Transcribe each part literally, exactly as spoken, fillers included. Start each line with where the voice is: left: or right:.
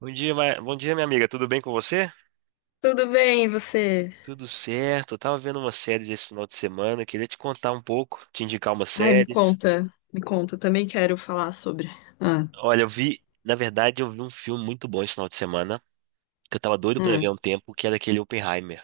right: Bom dia, ma- bom dia, minha amiga. Tudo bem com você?
left: Tudo bem, e você?
right: Tudo certo. Eu tava vendo umas séries esse final de semana. Queria te contar um pouco, te indicar umas
left: Ai, me
right: séries.
left: conta, me conta, eu também quero falar sobre. Ah,
right: Olha, eu vi, na verdade, eu vi um filme muito bom esse final de semana, que eu tava doido pra ver
left: hum.
right: há um tempo, que era aquele Oppenheimer.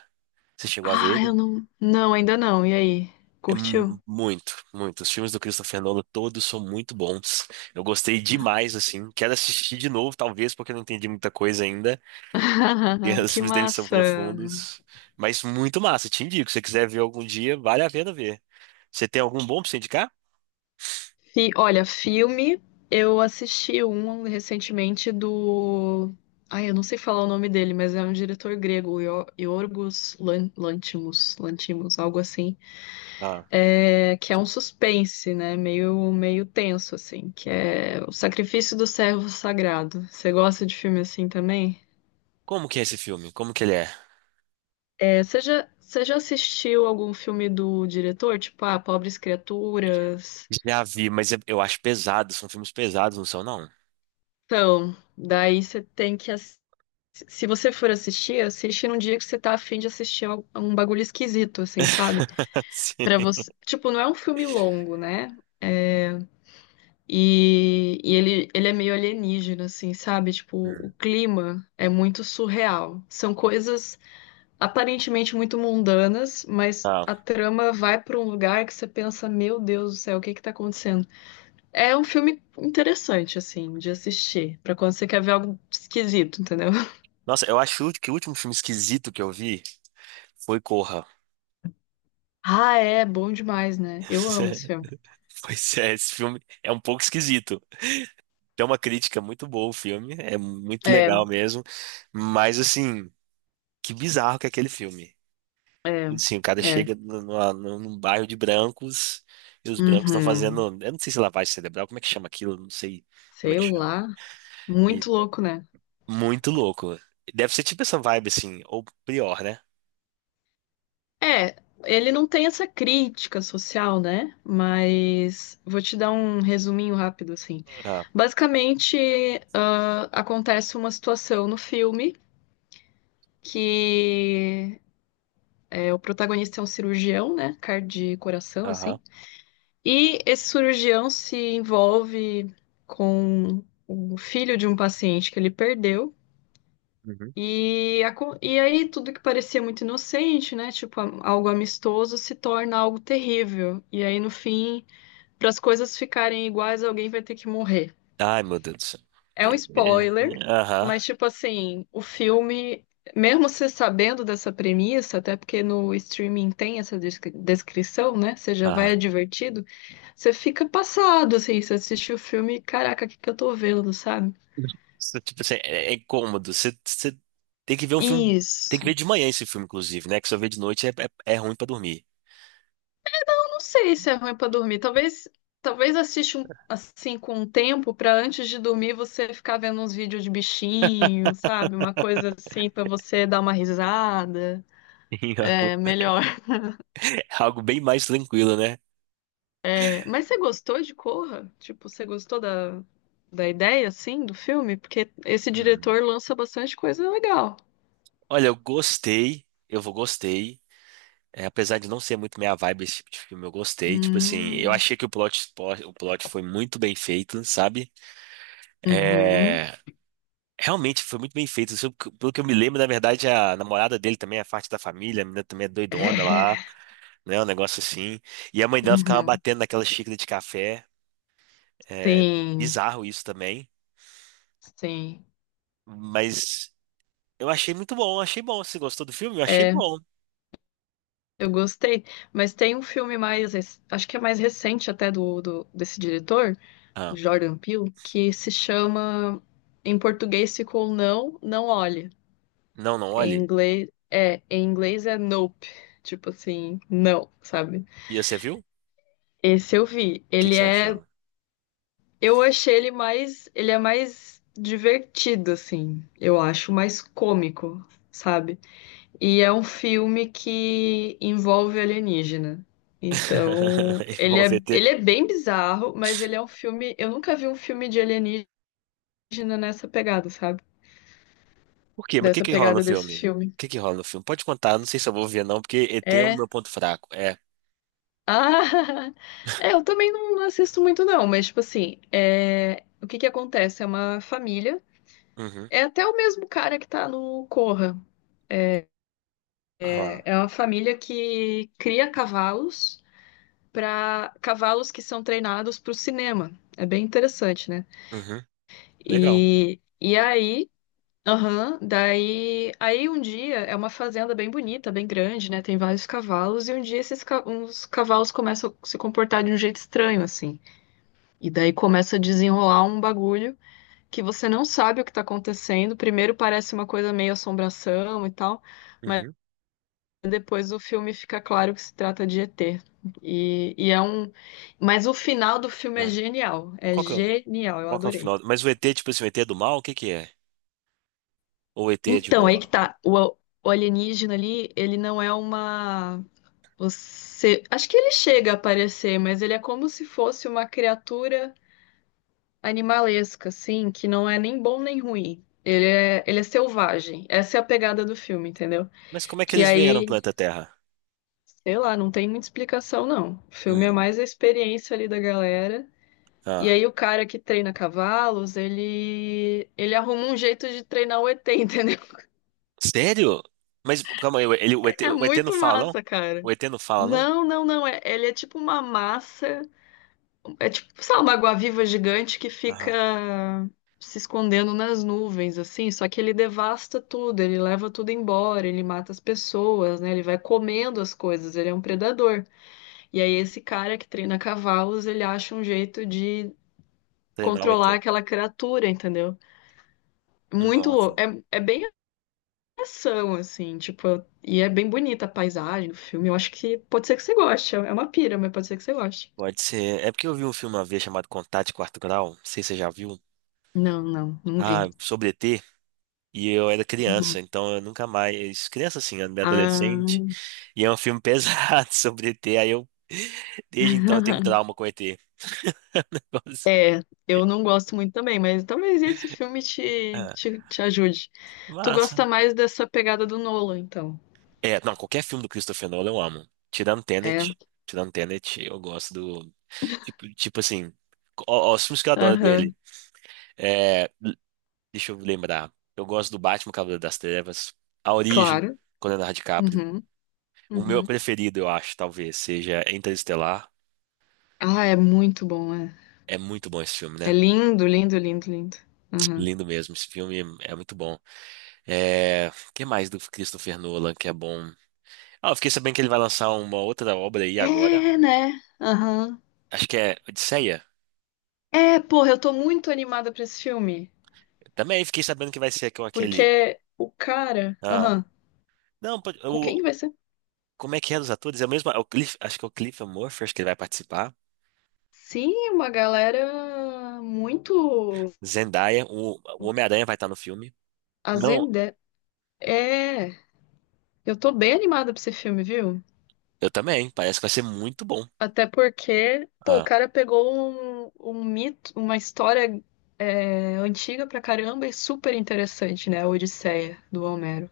right: Você chegou a ver
left: Ah, eu
right: ele?
left: não. Não, ainda não. E aí?
right: É
left: Curtiu?
right: mu- muito, muito. Os filmes do Christopher Nolan todos são muito bons. Eu gostei demais, assim. Quero assistir de novo, talvez, porque eu não entendi muita coisa ainda. E os
left: Que
right: filmes dele são
left: massa!
right: profundos. Mas muito massa, te indico. Se você quiser ver algum dia, vale a pena ver. Você tem algum bom pra você indicar?
left: Fi- Olha, filme, eu assisti um recentemente do. Ai, eu não sei falar o nome dele, mas é um diretor grego, Io- Yorgos Lan- Lanthimos, Lanthimos, algo assim.
right: Ah.
left: É, que é um suspense, né? Meio, meio tenso, assim, que é O Sacrifício do Servo Sagrado. Você gosta de filme assim também?
right: Como que é esse filme? Como que ele é?
left: É, você já, você já assistiu algum filme do diretor? Tipo, ah, Pobres Criaturas?
right: Já vi, mas eu eu acho pesado. São filmes pesados, não são, não?
left: Então, daí você tem que... ass- Se você for assistir, assiste num dia que você tá afim de assistir al- um bagulho esquisito, assim, sabe? Pra
right: Sim.
left: você... Tipo, não é um filme longo, né? E, e ele, ele é meio alienígena, assim, sabe? Tipo, o
right: Hum.
left: clima é muito surreal. São coisas aparentemente muito mundanas, mas
right: Ah.
left: a trama vai para um lugar que você pensa, meu Deus do céu, o que que tá acontecendo? É um filme interessante, assim, de assistir, para quando você quer ver algo esquisito, entendeu?
right: Nossa, eu acho que o último filme esquisito que eu vi foi Corra.
left: Ah, é, bom demais, né? Eu amo esse filme.
right: Pois é, esse filme é um pouco esquisito. Tem uma crítica muito boa o filme, é muito
left: É,
right: legal mesmo, mas assim, que bizarro que é aquele filme.
left: é,
right: Sim, o cara
left: é.
right: chega no- numa- num num bairro de brancos e os brancos estão fazendo.
left: Uhum.
right: Eu não sei se é lavagem cerebral, como é que chama aquilo? Eu não sei como é
left: Sei
right: que chama.
left: lá.
right: E
left: Muito louco, né?
right: muito louco. Deve ser tipo essa vibe assim, ou pior, né?
left: É, ele não tem essa crítica social, né? Mas vou te dar um resuminho rápido, assim.
right: Ah,
left: Basicamente, ah, acontece uma situação no filme que é, o protagonista é um cirurgião, né? Cardio e coração,
right: aham.
left: assim. E esse cirurgião se envolve com o filho de um paciente que ele perdeu.
right: Uhum.
left: E, acon- e aí tudo que parecia muito inocente, né? Tipo, a- algo amistoso se torna algo terrível. E aí, no fim, para as coisas ficarem iguais, alguém vai ter que morrer.
right: Ai, meu Deus do céu.
left: É
right: É,
left: um
right: é,
left: spoiler,
right: é, aham,
left: mas tipo assim, o filme, mesmo você sabendo dessa premissa, até porque no streaming tem essa descri- descrição, né? Você já vai
right: aham.
left: advertido, você fica passado, assim, você assiste o filme, caraca, o que que eu tô vendo, sabe?
right: Isso, tipo assim, é, é incômodo. Você você tem que ver um filme. Tem que ver
left: Isso.
right: de manhã esse filme, inclusive, né? Que só ver de noite é, é, é ruim pra dormir.
left: Não sei se é ruim pra dormir. Talvez, talvez assiste um, assim com um tempo pra antes de dormir você ficar vendo uns vídeos de bichinho, sabe? Uma coisa assim pra você dar uma risada.
right: É algo
left: É melhor.
right: é algo bem mais tranquilo, né?
left: É, mas você gostou de Corra? Tipo, você gostou da, da ideia assim do filme? Porque esse diretor lança bastante coisa legal.
right: Olha, eu gostei, eu vou gostei. É, apesar de não ser muito minha vibe esse tipo de filme, eu gostei. Tipo assim, eu
left: Hum,
right: achei que o plot, o plot foi muito bem feito, sabe?
left: uhum.
right: É, realmente foi muito bem feito. Se eu- Pelo que eu me lembro, na verdade, a namorada dele também é parte da família, a menina também é doidona
left: É.
right: lá, né? Um negócio assim. E a mãe dela ficava
left: Uhum.
right: batendo naquela xícara de café. É
left: Sim,
right: bizarro isso também.
left: sim.
right: Mas eu achei muito bom, achei bom. Você gostou do filme? Eu achei
left: É,
right: bom.
left: eu gostei, mas tem um filme mais, rec- acho que é mais recente até do, do- desse diretor, o
right: Ah,
left: Jordan Peele, que se chama, em português ficou Não, Não Olhe.
right: não, não,
left: Em
right: olhe.
left: inglês é, em inglês é Nope, tipo assim, não, sabe?
right: E você viu? O
left: Esse eu vi.
right: que que
left: Ele
right: você
left: é,
right: achou?
left: eu achei ele mais, ele é mais divertido assim, eu acho, mais cômico, sabe? E é um filme que envolve alienígena. Então,
right: E
left: ele
right: vão ver
left: é,
right: E T.
left: ele é bem bizarro, mas ele é um filme. Eu nunca vi um filme de alienígena nessa pegada, sabe?
right: Por quê? Mas o que
left: Dessa
right: que rola no
left: pegada desse
right: filme?
left: filme.
right: O que que rola no filme? Pode contar, não sei se eu vou ver não, porque E T é o
left: É.
right: meu ponto fraco. É.
left: Ah! É, eu também não assisto muito, não, mas, tipo assim, é... o que que acontece? É uma família.
right: Uhum.
left: É até o mesmo cara que tá no Corra. É, é
right: Ah.
left: é uma família que cria cavalos. Para cavalos que são treinados para o cinema. É bem interessante, né?
right: Uhum. Legal.
left: E, e aí, aham, daí, aí um dia é uma fazenda bem bonita, bem grande, né? Tem vários cavalos e um dia esses ca- uns cavalos começam a se comportar de um jeito estranho assim. E daí começa a desenrolar um bagulho que você não sabe o que está acontecendo. Primeiro parece uma coisa meio assombração e tal. Mas
right: Uhum.
left: depois o filme fica claro que se trata de Ê Tê. E, e é um. Mas o final do filme é
right: Ah.
left: genial. É
right: Qual que é, o-
left: genial, eu
right: qual que é o
left: adorei.
right: final? Mas o E T, tipo assim, o E T é do mal, o que que é? Ou o E T é de
left: Então, aí
right: boa?
left: que tá. O, o alienígena ali, ele não é uma. Você. Acho que ele chega a aparecer, mas ele é como se fosse uma criatura animalesca, assim, que não é nem bom nem ruim. Ele é, ele é selvagem. Essa é a pegada do filme, entendeu?
right: Mas como é que
left: Que
right: eles vieram pro
left: aí,
right: planeta Terra?
left: sei lá, não tem muita explicação, não. O filme é
right: Hum.
left: mais a experiência ali da galera. E
right: Ah.
left: aí o cara que treina cavalos, ele ele arruma um jeito de treinar o Ê Tê, entendeu?
right: Sério? Mas calma aí, ele, o E T,
left: É
right: o E T não
left: muito
right: fala, não?
left: massa, cara.
right: O E T não fala, não?
left: Não, não, não. É, ele é tipo uma massa. É tipo, sabe, uma água-viva gigante que fica
right: Aham.
left: se escondendo nas nuvens, assim. Só que ele devasta tudo, ele leva tudo embora, ele mata as pessoas, né? Ele vai comendo as coisas, ele é um predador. E aí esse cara que treina cavalos, ele acha um jeito de
right: Treinar o
left: controlar
right: E T.
left: aquela criatura, entendeu? Muito
right: Nossa.
left: louco. É, é bem ação, assim, tipo, eu- e é bem bonita a paisagem do filme. Eu acho que pode ser que você goste. É uma pira, mas pode ser que você goste.
right: Pode ser. É porque eu vi um filme uma vez chamado Contato de Quarto Grau. Não sei se você já viu.
left: Não, não, não vi.
right: Ah, sobre E T e eu era criança,
left: Uhum.
right: então eu nunca mais. Criança assim, eu adolescente,
left: Ah,
right: e é um filme pesado sobre E T. Aí eu. Desde então eu tenho trauma com E T. Negócio.
left: eu não gosto muito também, mas talvez esse filme te,
right: Ah,
left: te, te ajude. Tu
right: massa.
left: gosta mais dessa pegada do Nolan, então.
right: É, não, qualquer filme do Christopher Nolan eu amo. Tirando
left: É,
right: Tenet, tirando Tenet, eu gosto do. Tipo, tipo assim, ó, ó, os filmes que eu adoro dele.
left: aham,
right: É, deixa eu lembrar. Eu gosto do Batman Cavaleiro das Trevas, A Origem,
left: claro.
right: com Leonardo DiCaprio.
left: Uhum,
right: O meu
left: uhum.
right: preferido, eu acho, talvez, seja Interestelar.
left: Ah, é muito bom, é.
right: É muito bom esse filme, né?
left: É lindo, lindo, lindo, lindo. Aham.
right: Lindo mesmo. Esse filme é muito bom. É... O que mais do Christopher Nolan que é bom? Ah, eu fiquei sabendo que ele vai lançar uma outra obra aí agora.
left: É, né? Aham.
right: Acho que é Odisseia.
left: É, porra, eu tô muito animada pra esse filme.
right: Também fiquei sabendo que vai ser com aquele.
left: Porque o cara.
right: Ah,
left: Aham.
right: não, pode-
left: Com quem
right: o...
left: que vai ser?
right: como é que é dos atores? É o mesmo. é o Cliff... Acho que é o Cliff Murphy, acho que ele vai participar.
left: Sim, uma galera muito
right: Zendaya, o, o Homem-Aranha vai estar no filme. Não,
left: azende. É. Eu tô bem animada pra esse filme, viu?
right: eu também. Parece que vai ser muito bom.
left: Até porque, pô, o
right: Ah,
left: cara pegou um, um mito, uma história é, antiga pra caramba e super interessante, né? A Odisseia do Homero.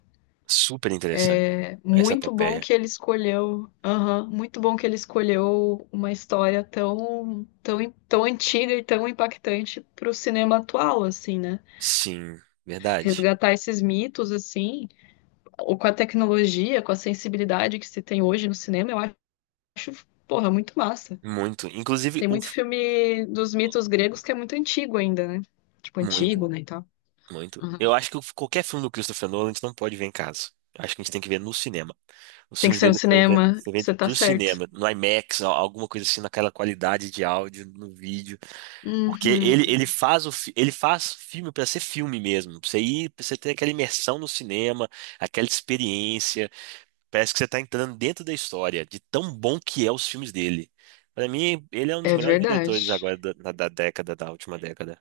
right: super interessante essa
left: Muito bom
right: epopeia.
left: que ele escolheu, aham, muito bom que ele escolheu uma história tão, tão, tão antiga e tão impactante para o cinema atual, assim, né?
right: Sim, verdade.
left: Resgatar esses mitos, assim, ou com a tecnologia, com a sensibilidade que se tem hoje no cinema, eu acho, porra, muito massa.
right: Muito. Inclusive,
left: Tem
right: o,
left: muito filme dos mitos gregos que é muito antigo ainda, né? Tipo, antigo,
right: muito,
left: né, e tal.
right: muito.
left: Aham.
right: Eu acho que qualquer filme do Christopher Nolan a gente não pode ver em casa. Eu acho que a gente tem que ver no cinema. Os
left: Tem que
right: filmes
left: ser no
right: dele foi vendo,
left: cinema,
right: foi vendo
left: você tá
right: pro
left: certo.
right: cinema, no IMAX, al- alguma coisa assim, naquela qualidade de áudio, no vídeo. Porque ele, ele
left: Uhum.
right: faz o, fi- ele faz filme pra ser filme mesmo. Pra você ir, pra você ter aquela imersão no cinema, aquela experiência. Parece que você tá entrando dentro da história, de tão bom que é os filmes dele. Pra mim, ele é um dos
left: É
right: melhores diretores
left: verdade.
right: agora da, da da década, da última década.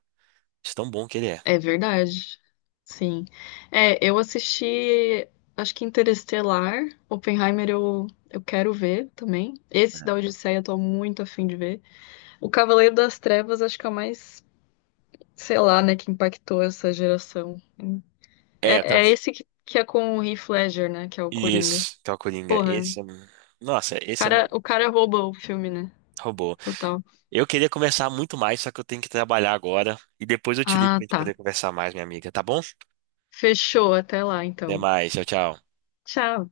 right: De tão bom que ele é.
left: É verdade. Sim. É, eu assisti, acho que Interestelar, Oppenheimer eu, eu quero ver também. Esse da Odisseia eu tô muito afim de ver. O Cavaleiro das Trevas acho que é o mais, sei lá, né, que impactou essa geração.
right: É,
left: É, é esse que, que é com o Heath Ledger, né, que é o Coringa.
right: isso, que é o Coringa.
left: Porra, o
right: Esse é. Nossa, esse é mais
left: cara, o cara rouba o filme, né?
right: robô.
left: Total.
right: Eu queria conversar muito mais, só que eu tenho que trabalhar agora. E depois eu te ligo
left: Ah,
right: pra gente
left: tá.
right: poder conversar mais, minha amiga, tá bom?
left: Fechou, até lá
right: Até
left: então.
right: mais, tchau, tchau.
left: Tchau.